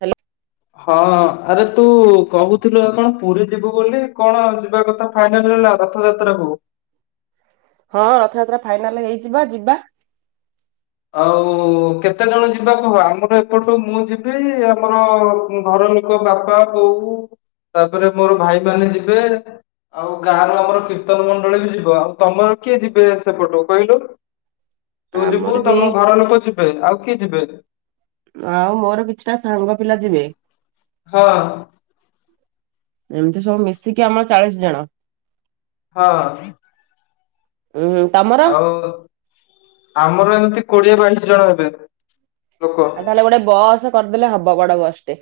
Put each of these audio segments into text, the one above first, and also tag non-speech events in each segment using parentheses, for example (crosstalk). Hello. ହଁ ଆରେ ତୁ କହୁଥିଲୁ କଣ ପୁରୀ ଯିବୁ ବୋଲି କଣ ଯିବା କଥା ଫାଇନାଲ ହେଲା ରଥଯାତ୍ରା କୁ? ହଁ ରଥଯାତ୍ରା ଫାଇନାଲ ହେଇଚି ବା ଯିବା। ଆଉ କେତେ ଜଣ ଯିବାକୁହ? ଆମର ଏପଟୁ ମୁଁ ଯିବି ଆମର ଘର ଲୋକ ମୋ ବାପା ବୋଉ ତାପରେ ମୋର ଭାଇ ମାନ ଯିବେ। ଆଉ ଗାଁ ର ଆମର କୀର୍ତ୍ତନ ମଣ୍ଡଳୀ ବି ଯିବ ଆଉ ତମର କିଏ ଯିବେ ସେପଟକୁ କହିଲୁ? ତୁ ଆମ ଯିବୁ ତମ ଘର ଲୋକ ଯିବେ ଆଉ କିଏ ଯିବେ? ଆଉ ମୋର କିଛିଟା ସାଙ୍ଗ ପିଲା ଯିବେ। ହଁ। ଏମିତି ସବୁ ମିଶିକି ଆମର ଚାଳିଶ ଜଣ। ହଁ। ଉଁ ହୁଁ ତମ ଆଉ ଆମର ଏମିତି କୋଡିଏ ବାଇଶି ଜଣ ହେବେ। ଲୋକ ଆଉ ତାହେଲେ ଗୋଟେ ବସ କରିଦେଲେ ହବ ବଡ ବସ ଟେ।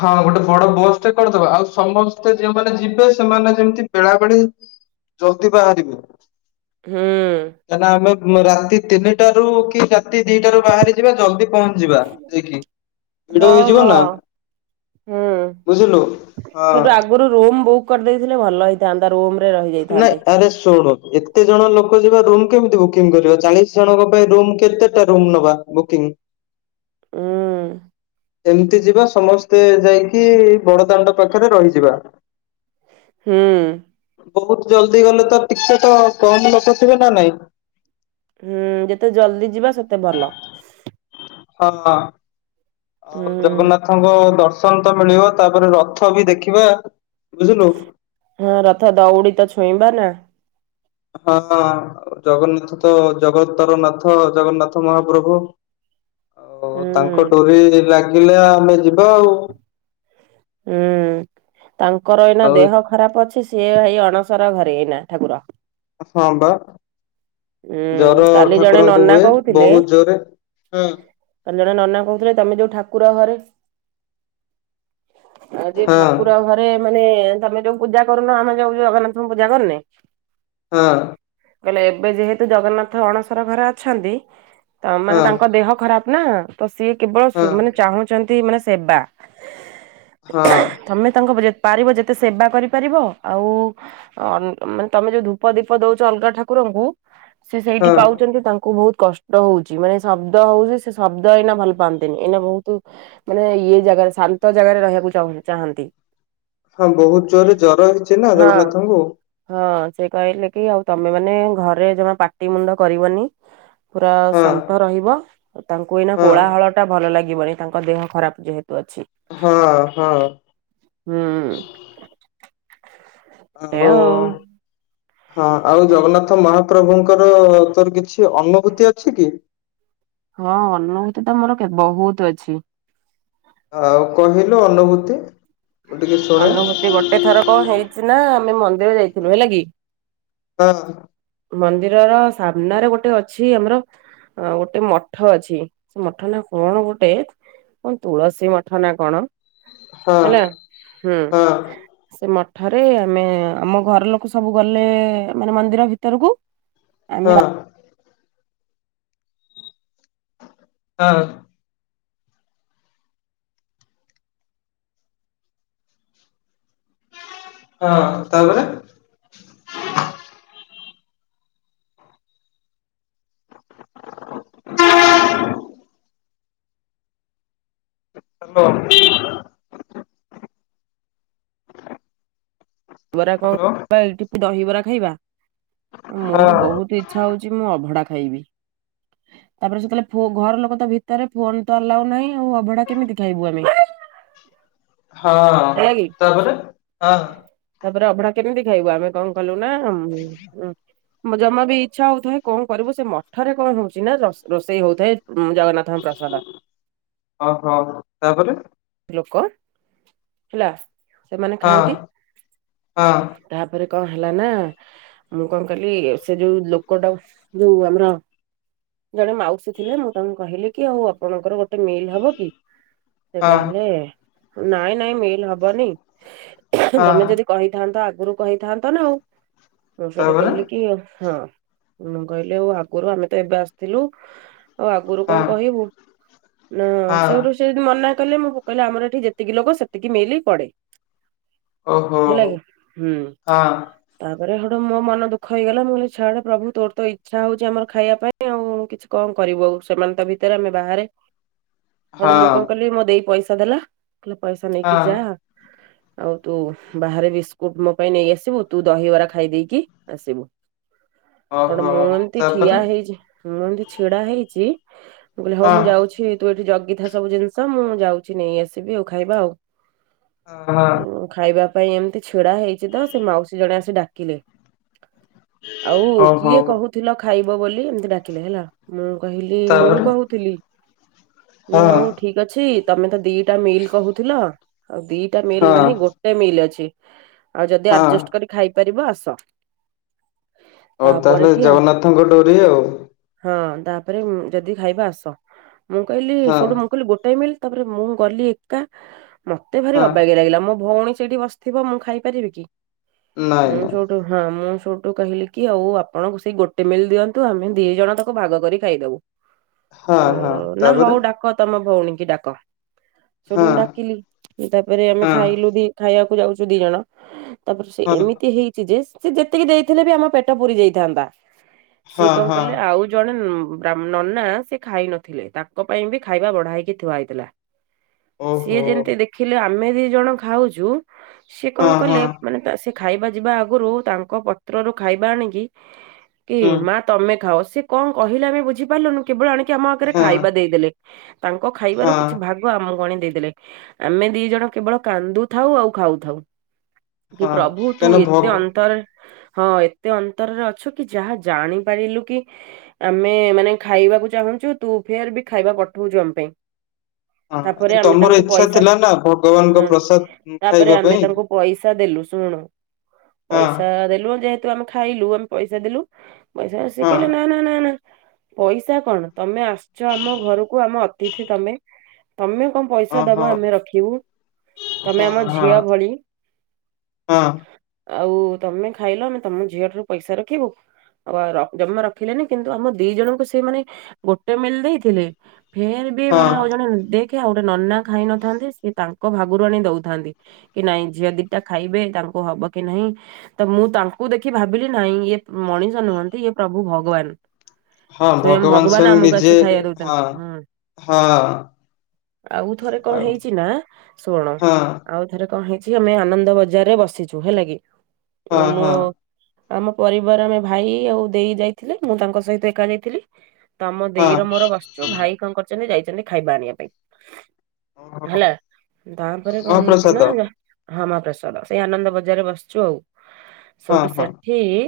ହଁ ଗୋଟେ ବଡ ବସ୍ ଟେ କରିଦବା ଆଉ ସମସ୍ତେ ଯୋଉମାନେ ଯିବେ ସେମାନେ ଯେମିତି ବେଳାବେଳି ଜଲ୍ଦି ବାହାରିବେ। ହୁଁ। ହେଲା ଆମେ ଉଁ ରାତି ତିନି ଟା ରୁ କି ଚା ରାତି ଦିଟାରୁ ବାହାରି ଯିବା ଜଲଦି ପହଞ୍ଚି ଯିବା ଯାଇକି ହଁ ଭିଡ ହେଇଯିବ ହଁ ନା। ହୁଁ। ବୁଝିଲୁ ହଁ। ସେଠୁ ଆଗରୁ ରୁମ ବୁକ୍ କରିଦେଇଥିଲେ ଭଲ ହେଇ ଥାନ୍ତା ରୁମ ରେ ରହିଜା ନାଇଁ ଆରେ ଶୁଣୁ କେତେ ଜଣ ଲୋକ ଯିବା ରୁମ୍ କେମିତି ବୁକିଂ କରିବା ଚାଳିଶ ଜଣଙ୍କ ପାଇଁ ରୁମ କେତେଟା ରୁମ୍ ନବା ବୁକିଂ। ଉଁ ହୁଁ। ଏମିତି ଯିବା ସମସ୍ତେ ଯାଇକି ବଡ ଦାଣ୍ଡ ପାଖରେ ରହିଯିବା। ହୁଁ। ବହୁତ ଜଲଦି ଗଲେ ତ ଟିକେ ତ କମ ଲୋକ ଥିବେ ନା ନାଇଁ? ହୁଁ ଯେତେ ଜଲଦି ଯିବା ସେତେ ଭଲ। ହଁ ହୁଁ ଆଉ ଜଗନ୍ନାଥ ଥଙ୍କ ଦର୍ଶନ ତ ମିଳିବ ତାପରେ ରଥ ବି ଦେଖିବା ବୁଝିଲୁ? ହଁ ରଥ ଦଉଡି ତ ଛୁଇଁବା ନା? ହଁ ଜଗନ୍ନାଥ ତ ଜଗତର ନାଥ ଜଗନ୍ନାଥ ମହାପ୍ରଭୁ। ଓ ତାଙ୍କ ହୁଁ ଡୋରି ଲାଗିଲା ଆମେ ଯିବା ଆଉ। ହୁଁ ତାଙ୍କର ଏଇନା ଆଉ ଦେହ ଖରାପ ଅଛି। ସିଏ ଭାଇ ଅଣସର ଘରେ ଏଇନା ଠାକୁର। ହଁ ବା। ଉଁ ଜର କାଲି ଜଣେ ଠାକୁରଙ୍କୁ ନନା ହୁଏ କହୁଥିଲେ ବହୁତ ଜୋରେ କାଲି ଜଣେ ନନା କହୁଥିଲେ ତମେ ଯୋଉ ଠାକୁର ଘରେ ଆଜି ହଁ ଠାକୁର ଘରେ ମାନେ ତମେ ଯୋଉ ପୂଜା କରୁନ ଆମେ ଯୋଉ ଜଗନ୍ନାଥଙ୍କୁ ପୂଜା କରୁନେ? ହଁ। କହିଲେ ଏବେ ଯେହେତୁ ଜଗନ୍ନାଥ ଅଣସର ଘରେ ଅଛନ୍ତି ତ ମାନେ ତାଙ୍କ ଦେହ ଖରାପ ନା ତ ସିଏ ହଁ କେବଳ ମାନେ ଚାହୁଁଛନ୍ତି ମାନେ ସେବା। ହଁ। ତମେ ତାଙ୍କ ପାରିବ ଯେତେ ସେବା କରିପାରିବ ଆଉ ଅ ମାନେ ତମେ ଯୋଉ ଧୂପ ଦୀପ ଦଉଛ ଅଲଗା ଠାକୁରଙ୍କୁ ସେ ସେଇଠି ହଁ। ପାଉ ଚନ୍ତି ତାଙ୍କୁ ବହୁତ କଷ୍ଟ ହୋ। ମାନେ ଶବ୍ଦ ହଉଛି ସେ ଶବ୍ଦ ଏଇନା ଭଲ ପାଆନ୍ତିନି ଏଇନା ବହୁତ ମାନେ ଇଏ ଜାଗାରେ ଶାନ୍ତ ଜାଗାରେ ରହିବାକୁ ଚାହୁଁ ଚାହାନ୍ତି। ହଁ ବହୁତ ଜୋରରେ ଜର ହେଇଛି ନା ହଁ ଜଗନ୍ନାଥଙ୍କୁ। ହଁ ସେ କହିଲେ କି ଆଉ ତମେ ମାନେ ଘରେ ଜମା ପାଟି ମୁଣ୍ଡ କରିବନି ପୁରା ହଁ ଶାନ୍ତ ରହିବ ତାଙ୍କୁ ଏଇନା ହଁ କୋଳାହଳ ଟା ଭଲ ଲାଗିବନି ତାଙ୍କ ଦେହ ଖରାପ ଯେହେତୁ ଅଛି। ହଁ ହଁ। ହୁଁ। ଆଉ ହଁ ଆଉ ଜଗନ୍ନାଥ ମହାପ୍ରଭୁଙ୍କର ତୋର କିଛି ଅନୁଭୂତି ଅଛି କି? ହଁ ଅନୁଭୂତ ତ ମୋର କେ ବହୁତ ଅଛି। ଆଉ କହିଲୁ ଅନୁଭୂତି। ମୁଁ ଟିକେ ଶୁଣେ ଅନୁଭୂତି ଗୋଟେ ଥର କଣ ହେଇଛି ନା ଆମେ ମନ୍ଦିର ଯାଇଥିଲୁ ହେଲା କି ବା ମନ୍ଦିରର ସାମ୍ନାରେ ଗୋଟେ ଅଛି ଆମର ଆଉ ଗୋଟେ ମଠ ଅଛି ସେ ମଠ ନା କଣ ଗୋଟେ କଣ ତୁଳସୀ ମଠ ନା କଣ? ହଁ। ହେଲା ହୁଁ। ହଁ ସେ ମଠରେ ଆମେ ଆମ ଘର ଲୋକ ସବୁ ଗଲେ ମାନେ ମନ୍ଦିର ଭିତରକୁ ଆମେ ହଁ। ହଁ। ହଁ ତାପରେ? ହା। ବରା ହାଲୋ କଣ ଏଠି ଦହିବରା ଖାଇବା? ମୋର ହଁ। ବହୁତ ଇଚ୍ଛା ହଉଛି ମୁଁ ଅଭଡ଼ା ଖାଇବି। (inaudible) ତାପରେ ସେତେବେଳେ ପୁଅ ଘର ଲୋକ ତ ଭିତରେ ଫୋନ ତ ଆଲାଉ ନାହିଁ ଆଉ ଅଭଡ଼ା କେମିତି ଖାଇବୁ ଆମେ। ହଁ ହେଲା କି ତାପରେ ହଁ। ତାପରେ ଅଭଡ଼ା କେମିତି ଖାଇବୁ ଆମେ କଣ କଲୁ ନା ଉମ୍ ଜମା ବି ଇଚ୍ଛା ହଉଥାଏ କଣ କରିବୁ ସେ ମଠରେ କଣ ହଉଛି ନା ରଷ୍ ରୋଷେଇ ହଉଥାଏ ଉଁ ଜଗନ୍ନା ଥଙ୍କ ପ୍ରସାଦ। ଅହ ତାପରେ ଚି ଲୋକ ହେଲା ସେମାନେ ହଁ ଖାଆନ୍ତି। ହଁ ତାପରେ କଣ ହେଲା ନା ମୁଁ କଣ କଲି ସେ ଯୋଉ ଲୋକଟା ଯୋଉ ଆମର ଜଣେ ମାଉସୀ ଥିଲେ ମୁଁ ତାଙ୍କୁ କହିଲି କି ଆଉ ଆପଣଙ୍କର ଗୋଟେ ମିଲ୍ ହବ କି? ସେ କହିଲେ ନାଇଁ ନାଇଁ ମିଲ୍ ହବନି ହଁ ତମେ ହଁ ଯଦି କହିଥାନ୍ତ ଆଗରୁ କହିଥାନ୍ତ ନା ଆଉ। ମୁଁ ସେଠୁ ତାପରେ କହିଲି କି ହଁ। ମୁୁଁ କହିଲି ଆଉ ଆଗରୁ ଆମେ ତ ଏବେ ଆସିଥିଲୁ, ଆଉ ଆଗରୁ ହଁ କଣ କହିବୁ। ନା ହଁ ସେଇଠୁ ସେ ଯଦି ମନା କଲେ, ମୁଁ କହିଲେ ଆମର ଏଠି ଯେତିକି ଲୋକ ସେତିକି ମିଲି ପଡ଼େ। ଓହୋ ହେଲାକି? ହଁ ତାପରେ ହେଟୁ ମୋ ମନ ଦୁଖ ହେଇଗଲା। ମୁଁ କହିଲି ଛାଡ଼ ପ୍ରଭୁ ତୋର ତ ଇଚ୍ଛା ହଉଛି ଆମର ଖାଇବା ପାଇଁ ଆଉ କିଛି କଣ କରିବୁ ଆଉ ସେମାନେ ତ ଭିତରେ ଆମେ ବାହାରେ। (inaudible) ହେଟୁ ମୁଁ କଣ କଲି, ମୋ ଦେଇ ପଇସା ଦେଲା କହିଲା ପଇସା ନେଇକି ଯା। (inaudible) ଆଉ ତୁ ବାହାରେ ବିସ୍କୁଟ ମୋ ପାଇଁ ନେଇ ଆସିବୁ, ତୁ ଦହିବରା ଖାଇ ଦେଇକି ଆସିବୁ। ହେଟୁ ଓହୋ ମୁଁ ଏମିତି ଠିଆ ତାପରେ ହେଇଛି‌। ମୁଁ ଏମିତି ଛିଡ଼ା ହେଇଛି। ମୁଁ କହିଲି ହଉ ହଁ ମୁଁ ଯାଉଛି ତୁ ଏଇଠି ଜଗିଥା ସବୁ ଜିନିଷ ମୁଁ ଯାଉଛି ନେଇ ଆସିବି ଆଉ ଖାଇବା ଆଉ ହଁ। ଉଁ ଖାଇବା ପାଇଁ ଏମିତି ଛିଡ଼ା ହେଇଛି ତ ସେ ମାଉସୀ ଜଣେ ଆସି ଡାକିଲେ। ଆଉ ହଁ ହଁ କିଏ କହୁଥିଲ ଖାଇବ ବୋଲି ଏମିତି ଡାକିଲେ ହେଲା। ମୁଁ କହିଲି ମୁଁ ତାପରେ କହୁଥିଲି। ନା ହଁ ହଉ ଠିକ ଅଛି, ତମେ ତ ଦିଟା ମିଲ୍ କହୁଥିଲ ଆଉ ଦିଟା ମିଲ୍ ହଁ ନାହିଁ ଗୋ ଟେ ମିଲ୍ ଅଛି, ଆଉ ଯଦି ହଁ ଆଡଜଷ୍ଟ କରି ଖାଇପାରିବ ଆସ। ଅ ତାପରେ ତାହେଲେ କି ଜଗନ୍ନାଥଙ୍କ ଡୋରି ଆଉ। ହଁ ତାପରେ ଉମ୍ ଯଦି ଖାଇବ ଆସ। ମୁଁ କହିଲି ହଁ ସେଠୁ ମୁଁ କହିଲି ଗୋଟେ ମିଲ୍ ତାପରେ ମୁଁ ଗଲି ଏକା, ମତେ ଭାରି ହଁ ଅବାଗିଆ ଲାଗିଲା ମୋ ଭଉଣୀ ସେଇଠି ବସ୍ ଥିବ ମୁଁ ଖାଇପାରିବି କି, ନାଇଁ ମୁଁ ନାଇଁ ଯୋଉ କୁ ହଁ ମୁଁ ସେଉଠୁ କହିଲି କି ଆଉ ଆପଣଙ୍କୁ ସେଇ ଗୋଟେ ମିଲ୍ ଦିଅନ୍ତୁ ଆମେ ଦି ଜଣ ତାକୁ ଭାଗ କରି ଖାଇଦବୁ। ହଁ ଓ ହଁ ନା ହଉ ତାପରେ ଡାକ ତମ ଭଉଣୀ କି ଡାକ, ସେଠୁ ହଁ ମୁଁ ଡାକିଲି ତାପରେ ଆମେ ହଁ ଖାଇଲୁ ବି ଖାଇବାକୁ ଯାଉଛୁ ଦି ଜଣ, ତାପରେ ସେ ହଁ ଏମିତି ହେଇ ଚି ଯେସ୍ ସେ ଯେତିକି ଦେଇଥିଲେ ବି ଆମ ପେଟ ପୁରି ଯାଇଥାନ୍ତା। ସିଏ ହଁ କଣ ହଁ କଲେ ଆଉ ଜଣେ ଉଁ ବ୍ରା ନନା ସେ ଖାଇ ନଥିଲେ, ତାଙ୍କ ପାଇଁ ବି ଖାଇବା ବଢ଼ା ହେଇକି ଥୁଆ ହେଇଥିଲା। ସିଏ ଓହୋ ଯେମିତି ଦେଖିଲେ ଆମେ ଦି ଜଣ ଖାଉଛୁ। ସିଏ କଣ ହଁ କଲେ ହଁ ମାନେ ତା ସେ ଖାଇବା ଯିବା ଆଗରୁ, ତାଙ୍କ ପତ୍ରରୁ ଖାଇବା ଆଣିକି କି ହୁଁ ମା ତମେ ଖାଅ, ସେ କଣ କହିଲେ ଆମେ ବୁଝିପାରିଲୁନୁ କେବଳ ଆଣିକି ଆମ ଆଗରେ ହଁ ଖାଇବା ଦେଇଦେଲେ। ତାଙ୍କ ହଁ ଖାଇବାରୁ କି ହଁ ଭାଗ ଆମକୁ ଆଣି ଦେଇଦେଲେ, ଆମେ ଦି ଜଣ କେବଳ କାନ୍ଦୁଥାଉ ଆଉ ଖାଉଥାଉ। କି ପ୍ରଭୁ ତୁ କାହିଁକିନା ଭ ଏତେ ହଁ ଅନ୍ତର ହଁ ଏ ତେ ଅନ୍ତରରେ ଅଛୁ କି ଯାହା ଜାଣି ପାରିଲୁ କି ଆମେ ମାନେ ଖାଇବାକୁ ଚାହୁଁଛୁ, ତୁ ଫେର ବି ଖାଇବା ପଠଉଛୁ ଆମ ପାଇଁ। ତାପରେ ଆରେ ଆମେ ତମର ତାଙ୍କୁ ଇଚ୍ଛା ପଇସା, ଥିଲା ନା ଭଗବାନଙ୍କ ହୁଁ ପ୍ରସାଦ ତାପରେ ଖାଇବା ଆମେ ପାଇଁ ତାଙ୍କୁ ପଇସା ଦେଲୁ, ଶୁଣୁ ହଁ ପଇସା ଦେଲୁ ଯେହେ କିନ୍ତୁ ଆମେ ଖାଇଲୁ ଆମେ ପଇସା ଦେଲୁ ପଇସା ସେ ହଁ କହିଲେ ନା ନା ନା ନା। ପଇସା କଣ ତମେ ଆସିଛ ଆମ ଘରକୁ ଆମ ଅତିଥି ତମେ। ତମେ କଣ ପଇସା ଦବ ଓହୋ ଆମେ ରଖିବୁ ତମେ ହଁ ଆମ ଝିଅ ଭଳି। ହଁ। ଆଉ ତମେ ଖାଇଲ ଆମେ ତମ ଝିଅଠାରୁ ପଇସା ରଖିବୁ। ଆଉ ର ଜମା ରଖିଲେନି କିନ୍ତୁ ଆମ ଦି ଜଣଙ୍କୁ ସିଏ ମାନେ ଗୋଟେ ମିଲ୍ ଦେଇଥିଲେ ଫେର ବି ହଁ ହଁ ମାନେ ଅଜ ଦେଖେ ଆଉ ଗୋଟେ ନନା ଖାଇ ନଥାନ୍ତୀ ସେ ତାଙ୍କ ଭାଗରୁ ଆଣି ଦଉଥାନ୍ତି। କି ନାଇଁ ଝିଅ ଦିଟା ଖାଇବେ ତାଙ୍କୁ ହବ କି ନହିଁ। ତ ମୁଁ ତାଙ୍କୁ ଦେଖି ଭାବିଲି ନାହିଁ ଇଏ ମଣିଷ ନୁହନ୍ତି ଇଏ ପ୍ରଭୁ ଭଗବାନ। ହଁ ସ୍ଵୟଂ ଭଗବାନ ସ୍ଵୟଂ ଆମକୁ ନିଜେ ଆସି ଖାଇବା ହଁ ଦଉଛନ୍ତି ହୁଁ ହଁ। ଆଉ ଥରେ କଣ ହେଇଛି ନା ଶୁଣ ହଁ ଆଉ। ଥରେ କଣ ହେଇଛି ଆମେ ଆନନ୍ଦ ବଜାରରେ ବସିଛୁ ହେଲା କି ହଁ ମୁଁ ହଁ ଆମ ପରିବାର ଆମେ ଭାଇ ଆଉ ଦେଇ ଯାଇଥିଲେ ମୁଁ ତାଙ୍କ ସହିତ ଏକା ଯାଇଥିଲି। ତ ମୋ ହଁ ଦେଇ ର ମୋର ବସିଚୁ ଭାଇ କଣ କରିଛନ୍ତି ଯାଇଛନ୍ତି ଖାଇବା ଆଣିବାକୁ। ଓହୋ ତାପରେ କଣ ହେଇଛି ମହାପ୍ରସାଦ ନା। ହଁ ମହାପ୍ରସାଦ ସେଇ ଆନନ୍ଦ ବଜାରରେ ବସିଛୁ ଆଉ ହଁ ସେଉଠୁ ହଁ ସେଠ ସିଏ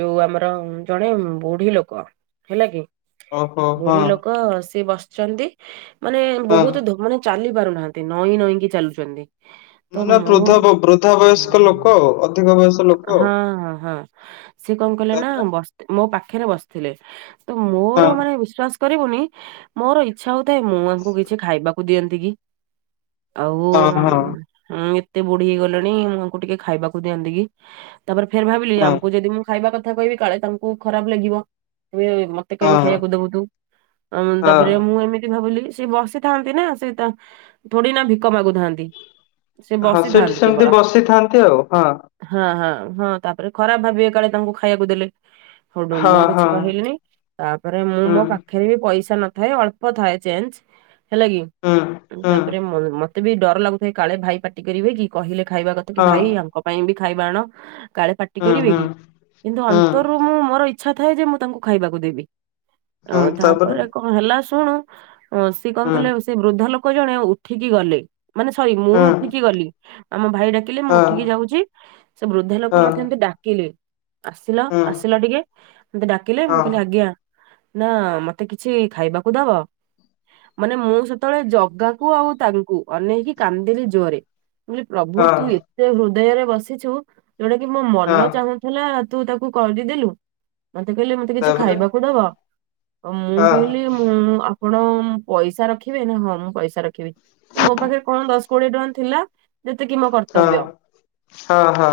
ଯୋଉ ଆମର ଜଣେ ବୁଢୀ ଲୋକ। ହେଲା କି ଓହୋ ହଁ ବୁଢୀ ଲୋକ ସିଏ ବସିଛନ୍ତି। ମାନେ ହଁ ବହୁତ ଧୁ ମାନେ ଚାଲି ପାରୁନାହାନ୍ତି ନଈଁ ନଈଁକି ଚାଲୁଛନ୍ତି। ତ ମାନେ ବୃଦ୍ଧ ବୃଦ୍ଧା ବୟସ୍କ ଲୋକ ମୁଁ ଆଉ ଅଧିକ ବୟସ୍କ ଲୋକ ଆଉ। ହଁ ହଁ ହଁ। ସିଏ କଣ କଲେ ନା ତାପରେ ବସ ମୋ ପାଖରେ ବସିଥିଲେ ତ ମୋର ହଁ ମାନେ ବିସ୍ୱାସ କରିବୁନି ମୋର ଇଚ୍ଛା ହଉଥାଏ ମୁଁ ତାଙ୍କୁ କିଛି ଖାଇବାକୁ ଦିଅନ୍ତି କି। ଆଉ ହଁ ହଁ ମୁଁ ଏତେ ବୁଢୀ ହେଇଗଲିଣି ମୁଁଆଙ୍କୁ ଟିକେ ଖାଇବାକୁ ଦିଅନ୍ତି କି। ତାପରେ ଫେର ଭାବିଲି ହଁ ଆମକୁ ଯଦି ମୁଁ ଖାଇବା କଥା କହିବି କାଳେ ତାଙ୍କୁ ଖରାପ ଲାଗିବ ଏବେ ତାକୁ କହିଁକି ହଁ ଖାଇବାକୁ ଦବୁ ତୁ ଅମ ହଁ ତାପରେ ମୁଁ ଏମିତି ଭାବିଲି। ସେ ବସିଥାନ୍ତି ନା ସେ ତା ଥୋଡି ନା ଭିକ ମାଗୁଥାନ୍ତି। ସେ ହଁ ସେଠି ବସିଥାନ୍ତି କେବଳ ସେମତି ବସିଥାନ୍ତି ଆଉ ହଁ। ହଁ ହଁ ହଁ ତାପରେ ଖରାପ ଭାବିବେ କାଳେ ତାଙ୍କୁ ଖାଇବାକୁ ଦେଲେ। ହେଠୁ ମୁଁ ହଁ ହଁ କିଛି କହିଲିିନି ତାପରେ ମୁଁ ହୁଁ ମୋ ପାଖରେ ବି ପଇସା ନଥାଏ ଅଳ୍ପ ଥାଏ ଚେଞ୍ଚେ। ହେଲା କି ହୁଁ ହୁଁ ତାପରେ ମ-ମତେ ବି ଡର ଲାଗୁଥଏ କାଳେ ଭାଇ ପାଟି କରିବେ କି କହିଲେ ଖାଇବା କଥା। କି ହଁ ଭାଇ ଆଙ୍କ ପାଇଁ ବି ଖାଇବା ଆଣ କାଳେ ପାଟି ହୁଁ କରିବେ ହୁଁ କି କିନ୍ତୁ ହୁଁ ଅନ୍ତରରୁ ମୁଁ ମୋର ଇଚ୍ଛା ଥାଏ ଯେ ମୁଁ ତାଙ୍କୁ ଖାଇବାକୁ ଦେବି ଅଁ ତାପରେ କଣ ହେଲା ଶୁଣୁ ହଁ ସିଏ କଣ ହୁଁ କଲେ ସେ ବୃଦ୍ଧା ଲୋକ ଜଣେ ଉଠିକି ଗଲେ ମାନେ ସରି ମୁଁ ହୁଁ ଉଠିକି କି ଗଲି ଆମ ଭାଇ ଡାକିଲି ମୁଁ ହଁ ଉଠିକି ଯାଉଛି ସେ ବୃଦ୍ଧା ଲୋକ ହଁ ମତେ ଏମିତି ଡାକିଲେ। ଆସିଲ ହୁଁ ଆସିଲ ଟିକେ ମତେ ଡାକିଲେ ହଁ ମୁଁ କଲି ଆଜ୍ଞା। ନା ମତେ କିଛି ଖାଇବାକୁ ଦବ। ମାନେ ମୁଁ ସେତେବେଳେ ଜଗାକୁ ଆଉ ତାଙ୍କୁ ଅନେଇକି କାନ୍ଦିଲି ଜୋରେ। ମୁଁ କହିଲି ପ୍ରଭୁ ହଁ ତୁ ଏତେ ହୃଦୟରେ ବସିଛୁ ଯୋଉଟା କି ମୋ ହଁ ମନ ଚାହୁଁ ଥିଲା ତୁ ତାକୁ କରିଦିଦେଲୁ। ମତେ କହିଲେ ମତେ କିଛି ତାପରେ ଖାଇବାକୁ ଦବ ମୁଁ ହଁ କହିଲି ମୁଁ ଆପଣ ମୁଁ ପଇସା ରଖିବି ନା ହଁ ମୁଁ ପଇସା ରଖିବି ମୋ ପାଖରେ କଣ ଦଶ କୋଡିଏ ଟଙ୍କା ଥିଲା। ଯେତିକି ମୋ ହଁ କର୍ତ୍ତବ୍ୟ। ହଁ ହଁ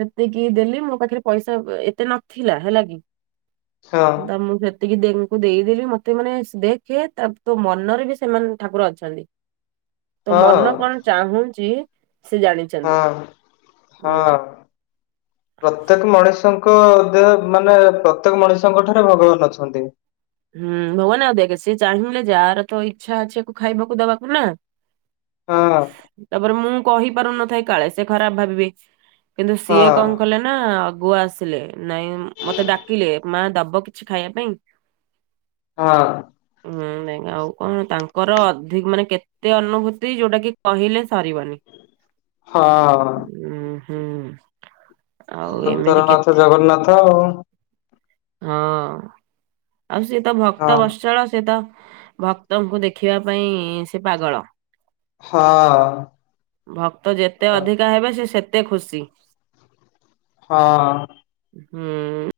ସେତିକି ଦେଲି ମୋ ପାଖରେ ପଇସା ଏତେ ନଥିଲା ହେଲା କି ହଁ ତ ମୁଁ ହେତିକି ଦେଙ୍କୁ ଦେଇଦେଲି ମତେ ମାନେ ଦେଖେ ତା ତୋ ମନରେ ବି ସେମାନେ ଠାକୁର ଅଛନ୍ତି। ତୋ ମନ ହଁ କଣ ଚାହୁଁଛି ସେ ଜାଣି ହଁ ହଁ। ପ୍ରତ୍ୟେକ ମଣିଷଙ୍କ ଦେହ ମାନେ ପ୍ରତ୍ୟେକ ମଣିଷଙ୍କ ଠାରେ ଭଗବାନ ଅଛନ୍ତି। ହୁଁ ଭଗବାନେ ଆଉ ଦେଖେ ସିଏ ଚାହିଁଲେ ଯାହାର ତ ଇଚ୍ଛା ଅଛି ୟାକୁୁ ଖାଇବାକୁ ଦବାକୁ ନା ହଁ। ତାପରେ ମୁଁ କହିପାରୁନଥାଏ କାଳେ ସେ ଖରାପ ଭାବିବେ। କିନ୍ତୁ ସିଏ ହଁ କଣ କଲେ ନା ଆଗୁଆ ଆସ୍ ଥିଲେ ନାଇଁ ମତେ ଡାକିଲେ ମା ଦବ କିଛି ଖାଇବା ପାଇଁ? ହଁ। ହୁଁ ନାଇଁ ଆଉ କଣ ତାଙ୍କର ଅଧିକ୍ ମାନେ କେ ଏତେ ଅନୁଭୂତି ଯୋଉଟା କି କହିଲେ ସରିବନି। ହଁ। ଉଁ ହୁଁ। ଆଉ ଏମିତି ଜଗତରନାଥ କେତେ ଜଗନ୍ନାଥ ଆଉ ହଁ ଆଉ ସିଏ ତ ହଁ। ଭକ୍ତ ବତ୍ସଳ ସେ ତ ଭକ୍ତଙ୍କୁ ଦେଖିବା ପାଇଁ ସେ ପାଗଳ। ହଁ। ଭକ୍ତ ଯେତେ ଅଧିକା ହେବେ ସିଏ ସେତେ ଖୁସି। ହଁ। ହୁଁ ଉଁ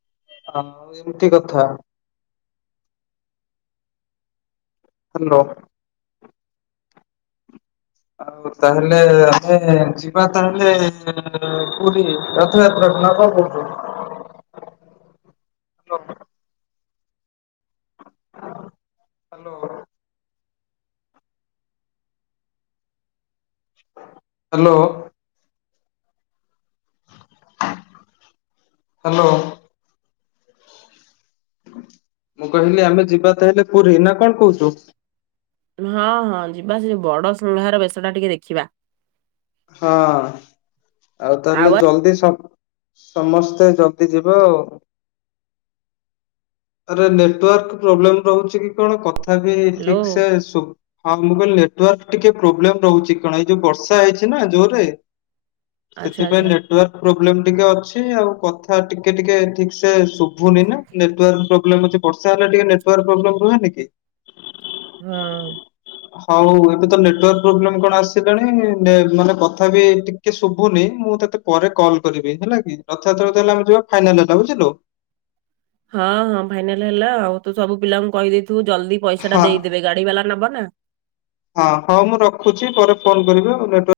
ଆଉ ଏମତି କଥା। ହାଲୋ ଆଉ ତାହେଲେ ଆମେ ଯିବା ତାହେଲେ ପୁରୀ। ରଥଯାତ୍ରାକୁ ନା କଣ କହୁଚୁ? Hello hello. ହାଲୋ। ହାଲୋ। ମୁଁ କହିଲି ଆମେ ଯିବା ତାହେଲେ ପୁରୀ ନା କଣ କହୁଚୁ? ହଁ ହଁ ଯିବା ସେ ଯୋଉ ବଡ ଶୃଙ୍ଘାର ବେଶଟା ଟିକେ ଦେଖିବା। ହଁ ଆଉ ଆଉ ତାହେଲେ ଜଲଦି ସ ସମସ୍ତେ ଜଲଦି ଯିବା ଆଉ। ଆରେ ନେଟୱାର୍କ୍ ପ୍ରୋବ୍ଲେମ ରହୁଚି କି କଣ କଥା ତଥାପି ହ୍ୟାଲୋ ଠିକସେ ଶୁ ହଁ ମୁଁ କହିଲ ନେଟୱାର୍କ ଟିକେ ପ୍ରୋବ୍ଲେମ ରହୁଚି କଣ ଏଇ ଯୋଉ ବର୍ଷା ହେଇଚି ଚିନା ଜୋରେ ଆଚ୍ଛା ସେଥିପାଇଁ ଆଚ୍ଛା ନେଟୱାର୍କ୍ ପ୍ରୋବ୍ଲେମ ଟିକେ ଅଛି ଆଉ କଥା ଟିକେ ଟିକେ ଠିକସେ ଶୁଭୁନି ନା ନେଟୱର୍କ୍ ପ୍ରୋ ପ୍ରୋବ୍ଲେମ ହୋଉଚି ବର୍ଷା ହେଲେ ଟିକେ ନେଟୱାର୍କ ପ୍ରୋବ୍ଲେମ ହୁଏନି କି? ହଁ। ହଉ ଏବେ ତ ନେଟୱାର୍କ୍ ପ୍ରୋବ୍ଲେମ୍ କଣ ଆସିଲାଣି ନେ ମାନେ କଥା ବି ଟିକେ ଶୁଭୁନି ମୁଁ ତତେ ପରେ କଲ୍ କରିବି ହେଲାକି। ରଥଯାତ୍ରକୁ ତାହେଲେ ଆମେ ଯିବା ଫାଇନାଲ୍ ହେଲା ବୁଝିଲୁ। ହଁ ହଁ ଫାଇନାଲ୍ ହେଲା ଆଉ ତୁ ସବୁ ପିଲାଙ୍କୁ କହିଦେଇଥିବୁ ଜଲଦି ହଁ ପଇସାଟା ଦେଇଦେଇଥିବେ ଗାଡି ବାଲା ନବନା। ହଁ ହୋଉ ମୁଁ ରଖୁଚି ପରେ ଫୋନ କରିବି ଆଉ ନେଟ୍ୱା